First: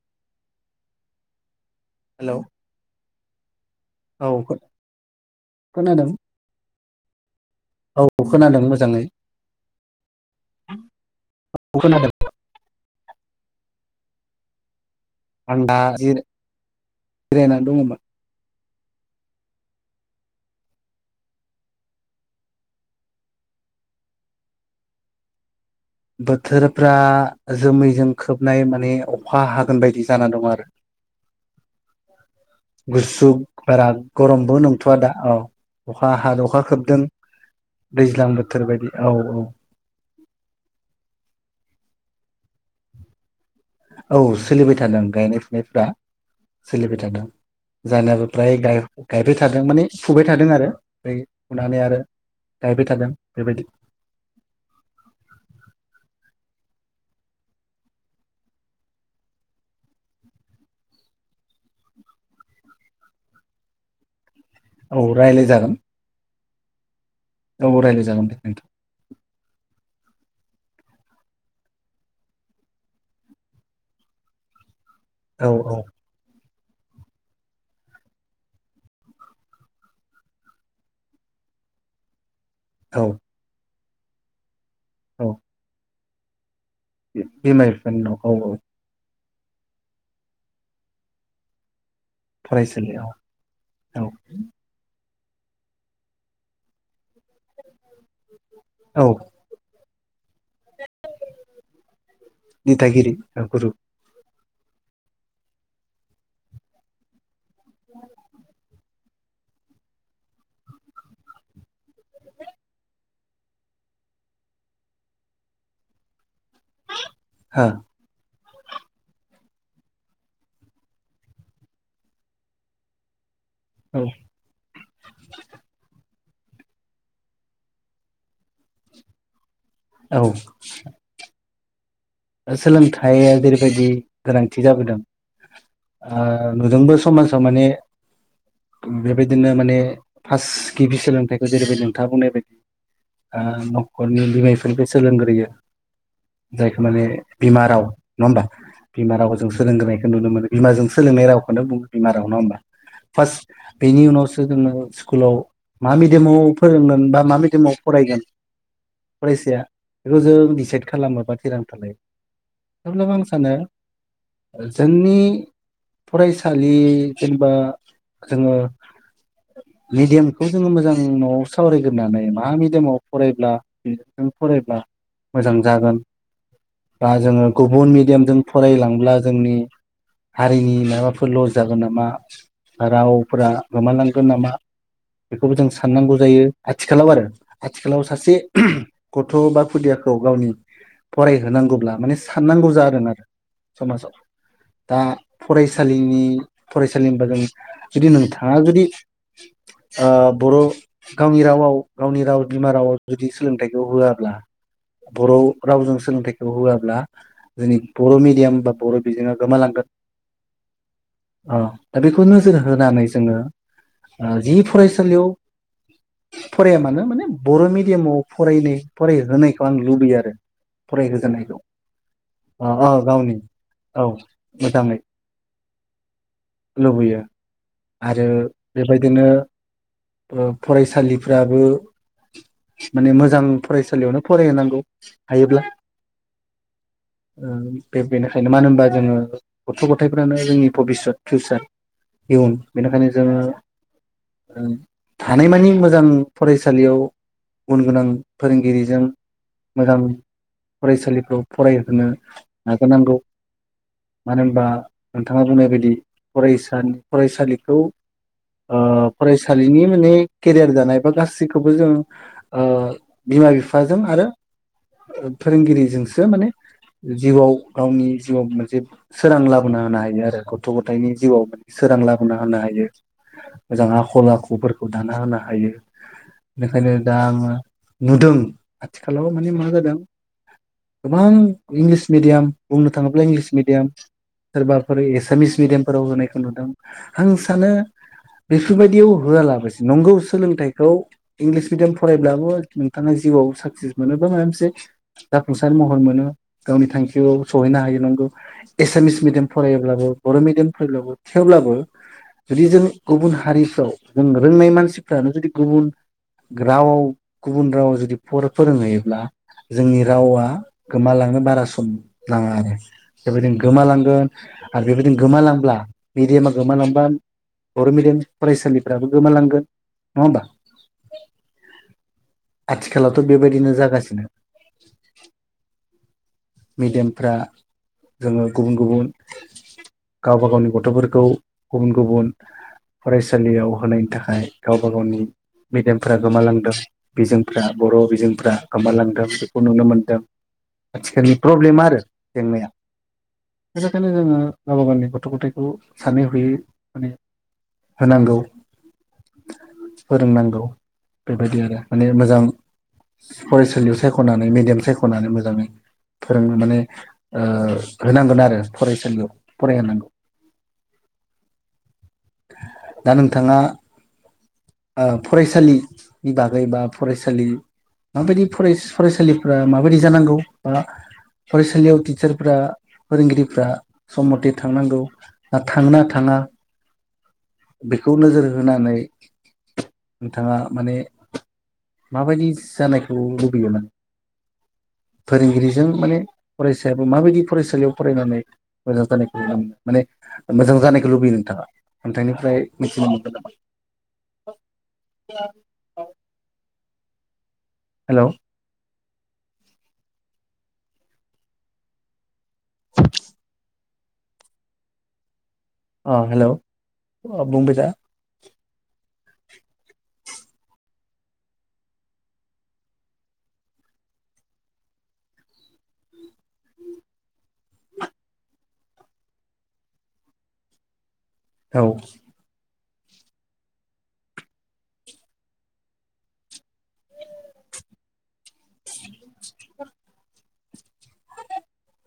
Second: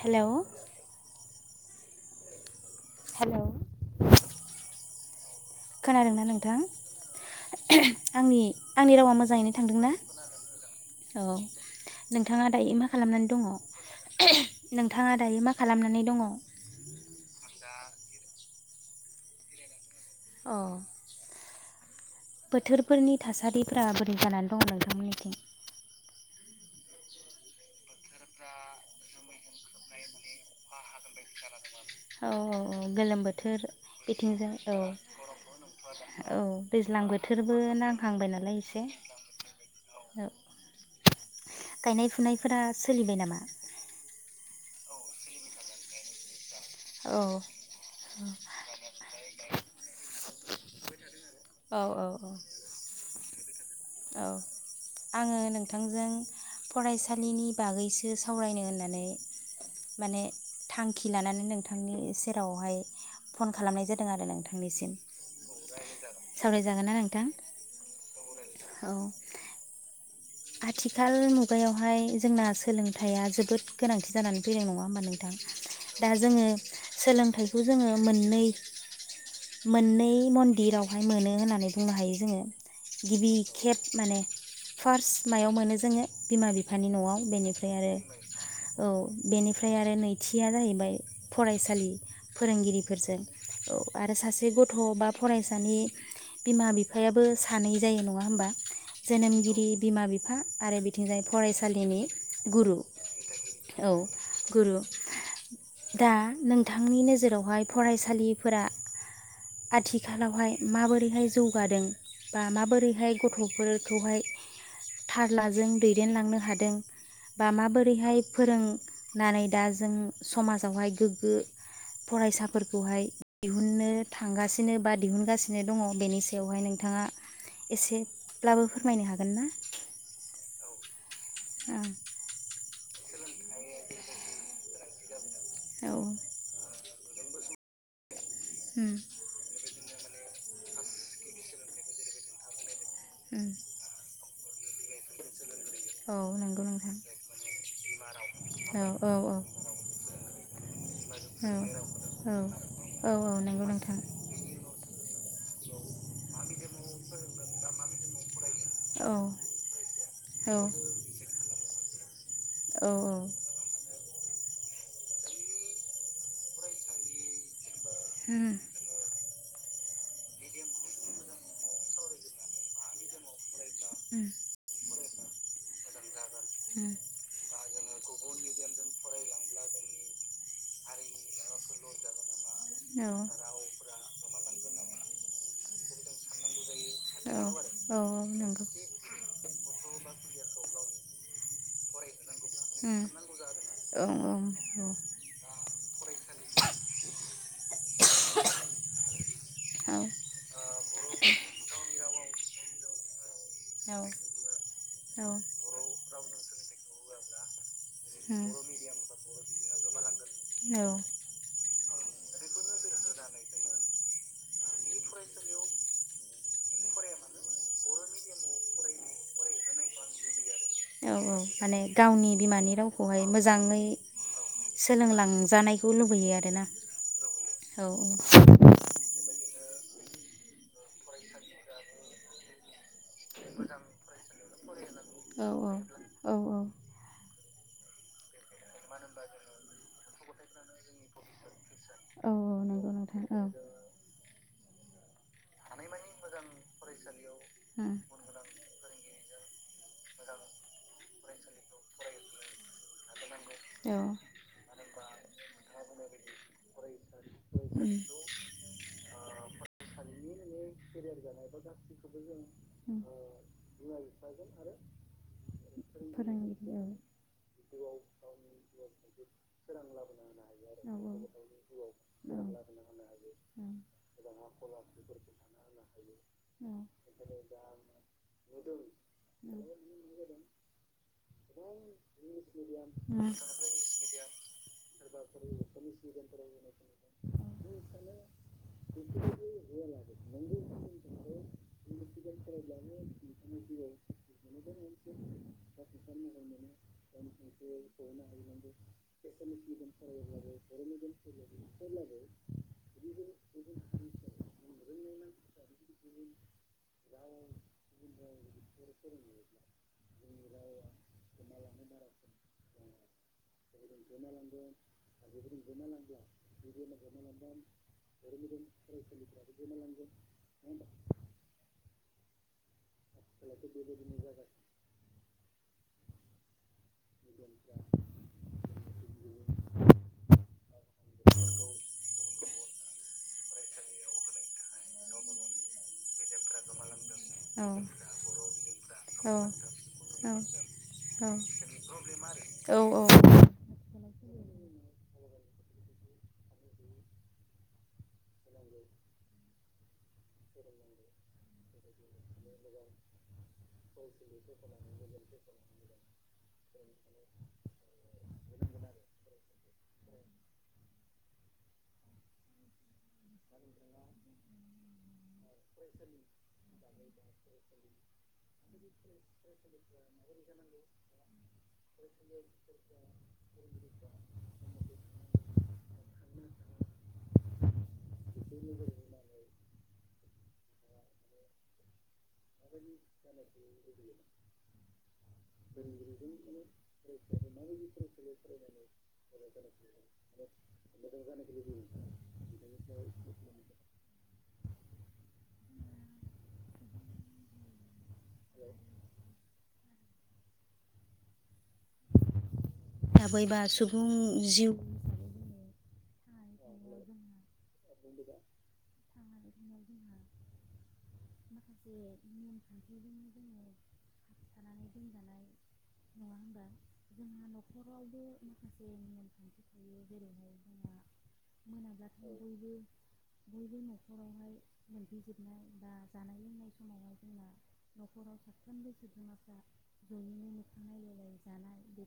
Hello hello hello औ खोनादों खोनादोंना नोंथां? औ आंनि खोनादों आंनि मोजाङै रावा मोजाङैनो थांदोंना औ खोनादों नोंथाङा दायो मा खालामनानै दङ नों आं दा जिरा जिरायनानै दङमोन। अ बोथोरफोरनि थासारिफोरा बोरै जानानै दं नोंथांमोननिथिं? बोथोरफ्रा जोमैजों खोबनाय माने अखा हागोन बायदि जाना दं आरो औ औ औ गोलोम गुसु बोथोर बारा बिथिंजों गरमबो औ नंथ'वा दा औ अखा हाद औ अखा खोबदों दैज्लां बोथोरबो नांखांबाय दैज्लां बोथोर नालाय एसे बायदि औ औ औ। गायनाय फुनायफोरा सोलिबाय नामा? औ सोलिबाय थादों गायनाय फुनायफ्रा। सोलिबाय औ थादों जाहानियाबो प्राय गायबाय थादों माने फुबाय थादों आरो औ फुनानै आरो औ गायबाय थादों बेबायदि औ आङो नोंथांजों फरायसालिनि बागैसो सावरायनो होननानै माने थांखि लानानै नोंथांनि सेरावहाय फन खालामनाय जादों आरो नोंथां औ रायज्लाय जागोन सावरायजागोन आरो ना नों औ रायलाय जागोन दे नोंथां औ आथिखाल मुगायावहाय जोंना सोलोंथाइया जोबोद गोनांथि जानानै फैनाय नङा होमबा नोंथां औ औ दा जोङो सोलोंथाइखौ जोङो मोननै मोननै मन्दिरावहाय मोनो होननानै बुंनो हायो जोङो औ गिबि खेत माने फार औ मायाव मोनो जोङो बिमा बि बिफानि नआव बिमा बेनिफ्राय आरो बिफानिनाव औ औ बेनिफ्राय आरो नैथिया जाहैबाय फरायसालि फरायसालियाव फोरोंगिरिफोरजों औ आरो सासे गथ बा फरायसानि बिमा बिफायाबो सानै जायो नङा होमबा औ जोनोमगिरि बिमा बि बिफा आरो बिथिंजाय फरायसालिनि गुरु दिथागिरि गुरु औ गुरु दा नोंथांनि नोजोरावहाय फरायसालिफोरा आथिखालावहाय माबोरैहाय जौगादों बा माबोरैहाय गथफोरखौहाय थारलाजों दैदेनलांनो हाद दों बा हो माबोरैहाय फोरोंनानै दा जों समाजावहाय गोग्गो फरायसाफोरखौहाय दिहुननो औ थांगासिनो बा दिहुनगासिनो दङ बेनिसै बेवहाय नोंथाङा एसेब्लाबो फोरमायनो हागोन हागोनना औ सोलोंथाइया जेरैबायदि गोनांथि जाबोदों औ आ [unintelligible] समाजाव माने उम बेबायदिनो माने फास गिबि सोलोंथाइखौ जेरैबायदि नोंथाङा बुंनाय बायदि आ उम नखरनि बिमा बिफानिफ्राय सोलोंग्रोयो औ नंगौ नों जायखौ माने बिमा राव नङा होमबा औ औ बिमा रावखौ औ जों सोलोंग्रोनायखौ नुनो मोनो बिमाजों सोलोंनाय औ रावखौनो बुङो बिमा राव औ नङा होमबा औ औ फार्स्ट नंगौ नोंथां बेनि उनावसो जोङो स्कुलाव मा मिडियामाव फोरोंगोन बा मा मिडियामाव फरायगोन औ फरायसाया बेखौ जों डिसाइद खालामो बा थिरां था लायो औ थेवब्लाबो औ आं सानो जोंनि फरायसालि जेनेबा जोङो उम मिडियामखौ जोङो मोजां न'आव सावरायग्रोनानै मा मिडियामाव फरायब्ला उम [unintelligible] फरायब्ला मोजां जागोन उम बा जोङो गुबुन मेडियामजों फरायलांब्ला जोंनि हारिनि माबाफोर लस जागोन नामा औ रावफोरा गोमालांगोन नामा बेखौबो जों साननांगौ जायो। आथिखालाव आरो औ आथिखालाव औ सासे नंगौ गथ' बा खुदियाखौ गावनि फरायहोनांगौब्ला माने साननांगौ उम जादों आरो औ समाजाव औ उम दा फराय सालिनि फरायसालि होनबा जों जुदि नों थाङा जुदि ओ बर' गावनि रावाव गावनि राव बिमा राव जु दि सोलोंथाइखौ होआब्ला बर' सोलोंथाइखौ होआब्ला जोंनि बर' मिडियाम बा बर' बिजोङा गोमालांगोन औ ओ दा बेखौ नोजोर होनानै जोङो ओ जि फरायसालियाव फराया मानो माने बर' मिडियामाव फरायनाय फरायहोनायखौ आं लुबैयो आरो फरायहोजानायखौ माने गावनि अ बिमानि अ रावखौहाय गावनि मोजाङै औ मोजाङै सोलोंलांजानायखौ लुबैयो आरोना? लुबैयो औ आरो बेबायदिनो [unintelligible] फरायसालिफ्राबो माने मोजां फरायसालियावनो फरायहोनांगौ औ हायोब्ला औ औ ओ बे बेनिखायनो मानो होनबा जोङो गथ' गथायफ्रानो जोंनि भबिसत फिउचार औ इयुन नंगौ बेनिखायनो नोंथां जोङो औ ओ हानायमानि मोजां फरायसालियाव गुन उम गोनां फोरोंगिरिजों मोजां फरायसालिफ्राव फरायहोनो नाजानांगौ औ मानो होनबा नोंथाङा बुंनाय बायदि फरायसानि फरायसालि खौ ओ फरायसालिनि माने केरियार दानाय बा गासैखौबो जों ओ उम बिमा बिफाजों आरो फोरोंगिरिजोंसो माने फोरोंगिरि औ जिउवाव गावनि जिउवाव मोनसे सोरां ला बोना होनो हायो आरो गथ' गथायनि जिउवाव सोरां ला बोना होनो हायो मोजां आखल आखु फोरखौ दाना होनो हायो बेखायनो दा आङो नुदों आथिखालाव माने मा जादों गोबां इंलिज मिडियाम बुंनो थाङोब्ला इंलिज मिडियाम सोरबा फोरो एसामिस मिडियामफोराव होनायखौ नुदों आं हिसाबै सानो बेफोरबायदियाव होआलाबासेनो नंगौ सोलोंथाइखौ इंलिस मिडियाम फरायब्लाबो नोंथाङा जिउआव साक्सेस मोनो बा माबा मोनसे जाफुंसार महर मोनो गावनि थांखियाव सहैनो हायो नंगौ एसामिस मिडियाम फरायोब्लाबो बर' मिडियाम फरायब्लाबो थेवब्लाबो जुदि जों गुबुन हारिफ्राव जों रोंनाय मानसिफ्रानो जुदि गुबुन रावाव गुबुन रावाव जुदि फर फोरोंहैयोब्ला जोंनि रावा गोमालांनो बारा सम नाङा आरो बेबादिनो गोमालांगोन आरो बेबायदिनो गोमालांब्ला मिडियामा गोमालांबा बर' मिडियाम फरायसालिफ्राबो गोमालांगोन नङा होमबा? आथिखालावथ' बेबायदिनो जागासिनो। मिडियामफ्रा जोंङो गुबुन गुबुन गावबा गावनि गथफोरखौ गुबुन गुबुन फरायसालियाव होनायनि थाखाय गावबा गावनि मेडियामफ्रा गोमालांदों बिजोंफ्रा बर बिजोंफ्रा गोमालांदों बेखौ नुनो मोनदों आथिखालनि प्रब्लेमा आरो जेंनाया बेखायनो जोङो गावबा गावनि गथ गथ थायखौ सानै हयै माने होनांगौ फोरोंनांगौ बेबायदि आरो माने मोजां फरायसालियाव सायखनानै मिडियाम सायखनानै मोजांङै फोरोंङो माने ओ होनांगोन आरो फरायसालियाव फरायहोनांगौ दा नोंथाङा फरायसालिनि बागै बा फरायसालि माबायदि फराय फरायसालिफ्रा माबायदि जानांगौ बा फरायसालियाव टिचारफ्रा फोरोंगिरिफ्रा सम मथे थांनांगौ ना थांना थांङा बेखौ नोजोर हो होनानै नोंथाङा माने माबायदि जानायखौ लुबैयो माने फोरोंगिरि जों माने फरायसायाबो माबायदि फरायसालियाव फरायनानै मोजां जानायखौ माने माने मोजां जानायखौ लुबैयो नोंथाङा नोंथांनिफ्राय मिथिनो मोनगोन नामा हेलौ [inaudible] थाबैबा सुबुं जिउ अ हेलौ माखासे आ बुंदो दा [inaudible] औ मोनाब्लाथाय रबो बयबो नखरावहाय मोनफैजिरनाय बा जानाय लोंनाय समावहाय जोंना नखराव साफ्रोमबो सोद्रोमाया जयैनो मोखांनाय लायनाय जानाय बे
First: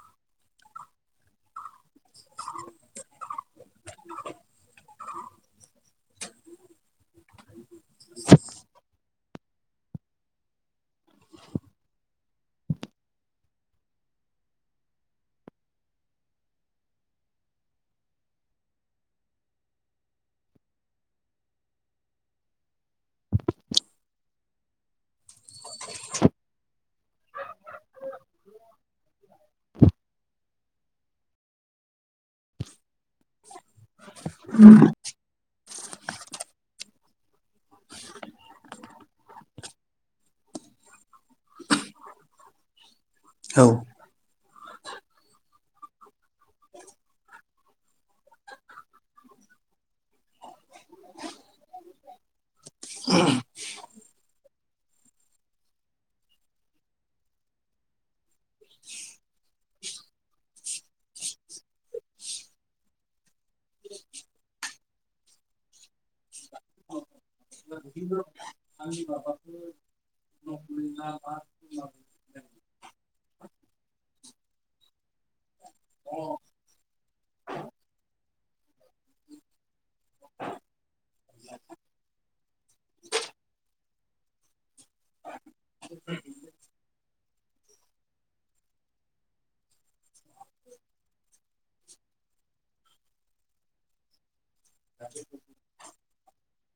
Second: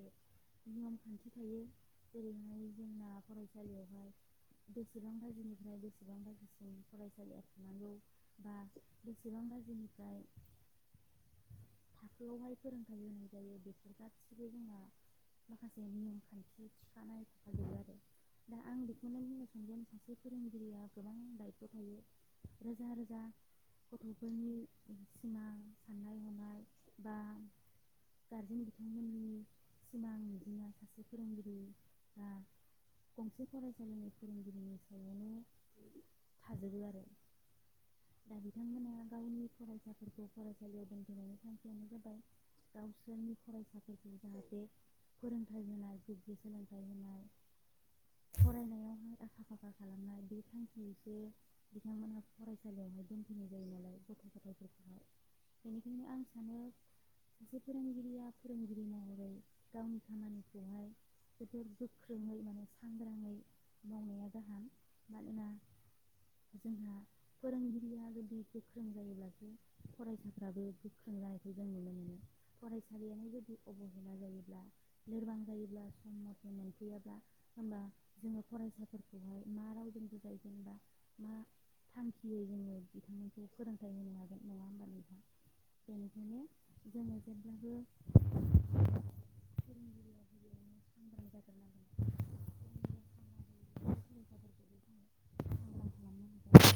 [inaudible] [inaudible] [inaudible] [inaudible] [inaudible] नंगौ बा बेसेबां बाजिनिफ्राय थाखोआवहाय फोरोंथाइ होनाय जायो बेफोर गासिबो जोंना माखासे नेम खान्थि थिखानाय थाख आरो दा आं बेखौनो बुंनो सानदों सासे फोरोंगिरिया गोबां दायथ थायो रोजा रोजा गथफोरनि सिमां साननाय हनाय बा गारजेन बिथांमोननि सिमां बिदिनो सासे फोरोंगिरि बा गंसे फरायसालिनि फोरोंगिरिनि सायावनो थाजोबो आरो दा बिथांमोना गावनि फरायसाफोरखौ फरायसालियाव दोनहैनायनि थांखियानो जाबाय गाव बिसरनि औ फरायसाखौ जाहाथे फोरोंथाइ होनाय जुगि सोलोंथाइ होनाय फरायनायावहाय आखा फाखा खालामनाय बे थांखि बेसे बिथांमोनहा फरायसालियावहाय दोनफैनाय जायो नालाय गथ' गथायफोरखौ बेनिखायनो आं सानो सासे फोरोंगिरिया फोरोंगिरि महरै गावनि खामानिखौहाय जोबोद गोख्रोङै माने सांग्राङै मावनाया गाहाम मानोना जोंहा फोरोंगिरिया जुदि गोख्रों जायोब्लासो फरायसाफ्राबो गोख्रों जानायखौ जों नुनो मोनो फरायसालियानो जुदि अबहेला जायो बा [inaudible] लोरबां जायोब्ला सम मथे मोनफैयाब्ला होमबा जोङो फरायसा फोरखौहाय मा रावजों बुजायगोन बा मा थांखियै जोङो बिथांमोनखौ फोरों नङागोन नङा होमबा [inaudible] बेनिखायनो जोङो [unintelligible] गिबियावनो सांग्रां [unintelligible] जाग्रोनांगोन फोरोंगिरिया सांग्रां जायोब्लासो फरायसाफोरखौबो जोङो सांग्रां [inaudible] खालामनो हागोन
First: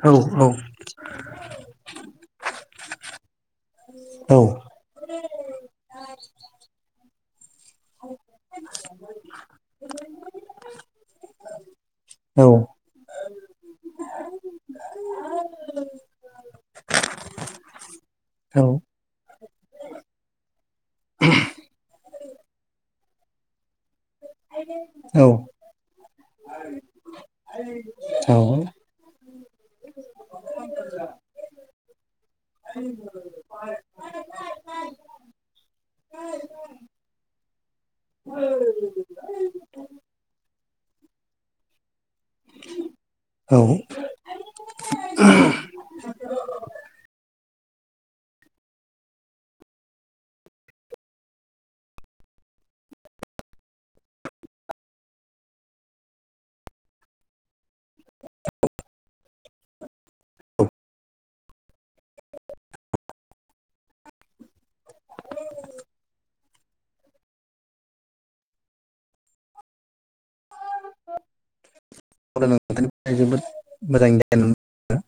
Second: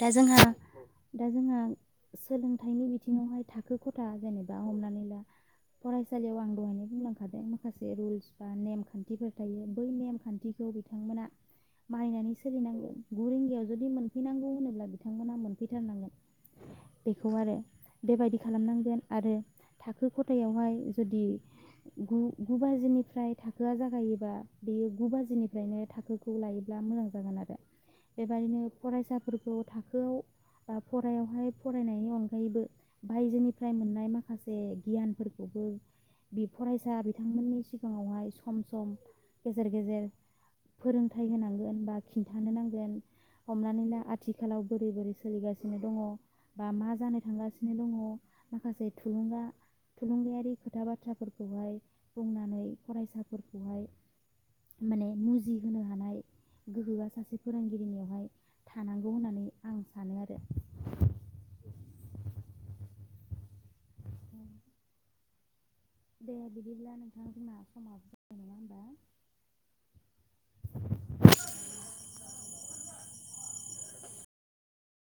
दा जोंहा औ दा जोंहा सोलोंथाइनि बि बिथिङावहाय था [inaudible] खो खथा जेनेबा औ हमनानै ला फरायसालियाव आं [inaudible] सलांखादों माखासे रुल्स बा नेमखान्थिफोर थायो बै नेम खान्थिखौ बिथांमोना [inaudible] बायनानै सोलिनांगोन गु रिंगायाव जुदि मोनफैनांगौ होनोब्ला बिथांमोनहा मोनफैथारनांगोन बेखौ आरो बेबायदि औ खालामनांगोन आरो थाखो खथायावहाय जुदि गु गुबाजिनिफ्राय थाख थाखोआ जागायोबा बेयो गु औ बाजिनिफ्रायनो थाखोखौ लायोब्ला मोजां जागोन आरो औ बेबायदिनो फरायसा फोर स थाखोवाव फरायावहाय फरायनायनि अनगायैबो बायजोनिफ्राय मोननाय माखासे गियानफोरखौबो बे फरायसा बिथांमोननि सिगांङावहाय सम सम गेजेर गेजेर फोरोंथाइ होनांगोन बा खिन्थानो नांगोन औ हमनानैनो आथिखालाव बोरै बोरै सोलिगासिनो दंङ बा मा जानो थां दंङ माखासे थुलुंगा थुलुंगायारि खोथा बाथ्रा फोरखौहाय बुंनानै फरायसाफोरखौहाय माने मुजिहोनो हानाय गोहोआ सासे फोरोंगिरिनियाव थानांगौ होननानै आं सानो आरो दे बिदिब्ला नोंथां जोंना समाबो जाबाय नङा होमबा [inaudible] अब्ला नोंथां जोबोद मोजां गियान मोनो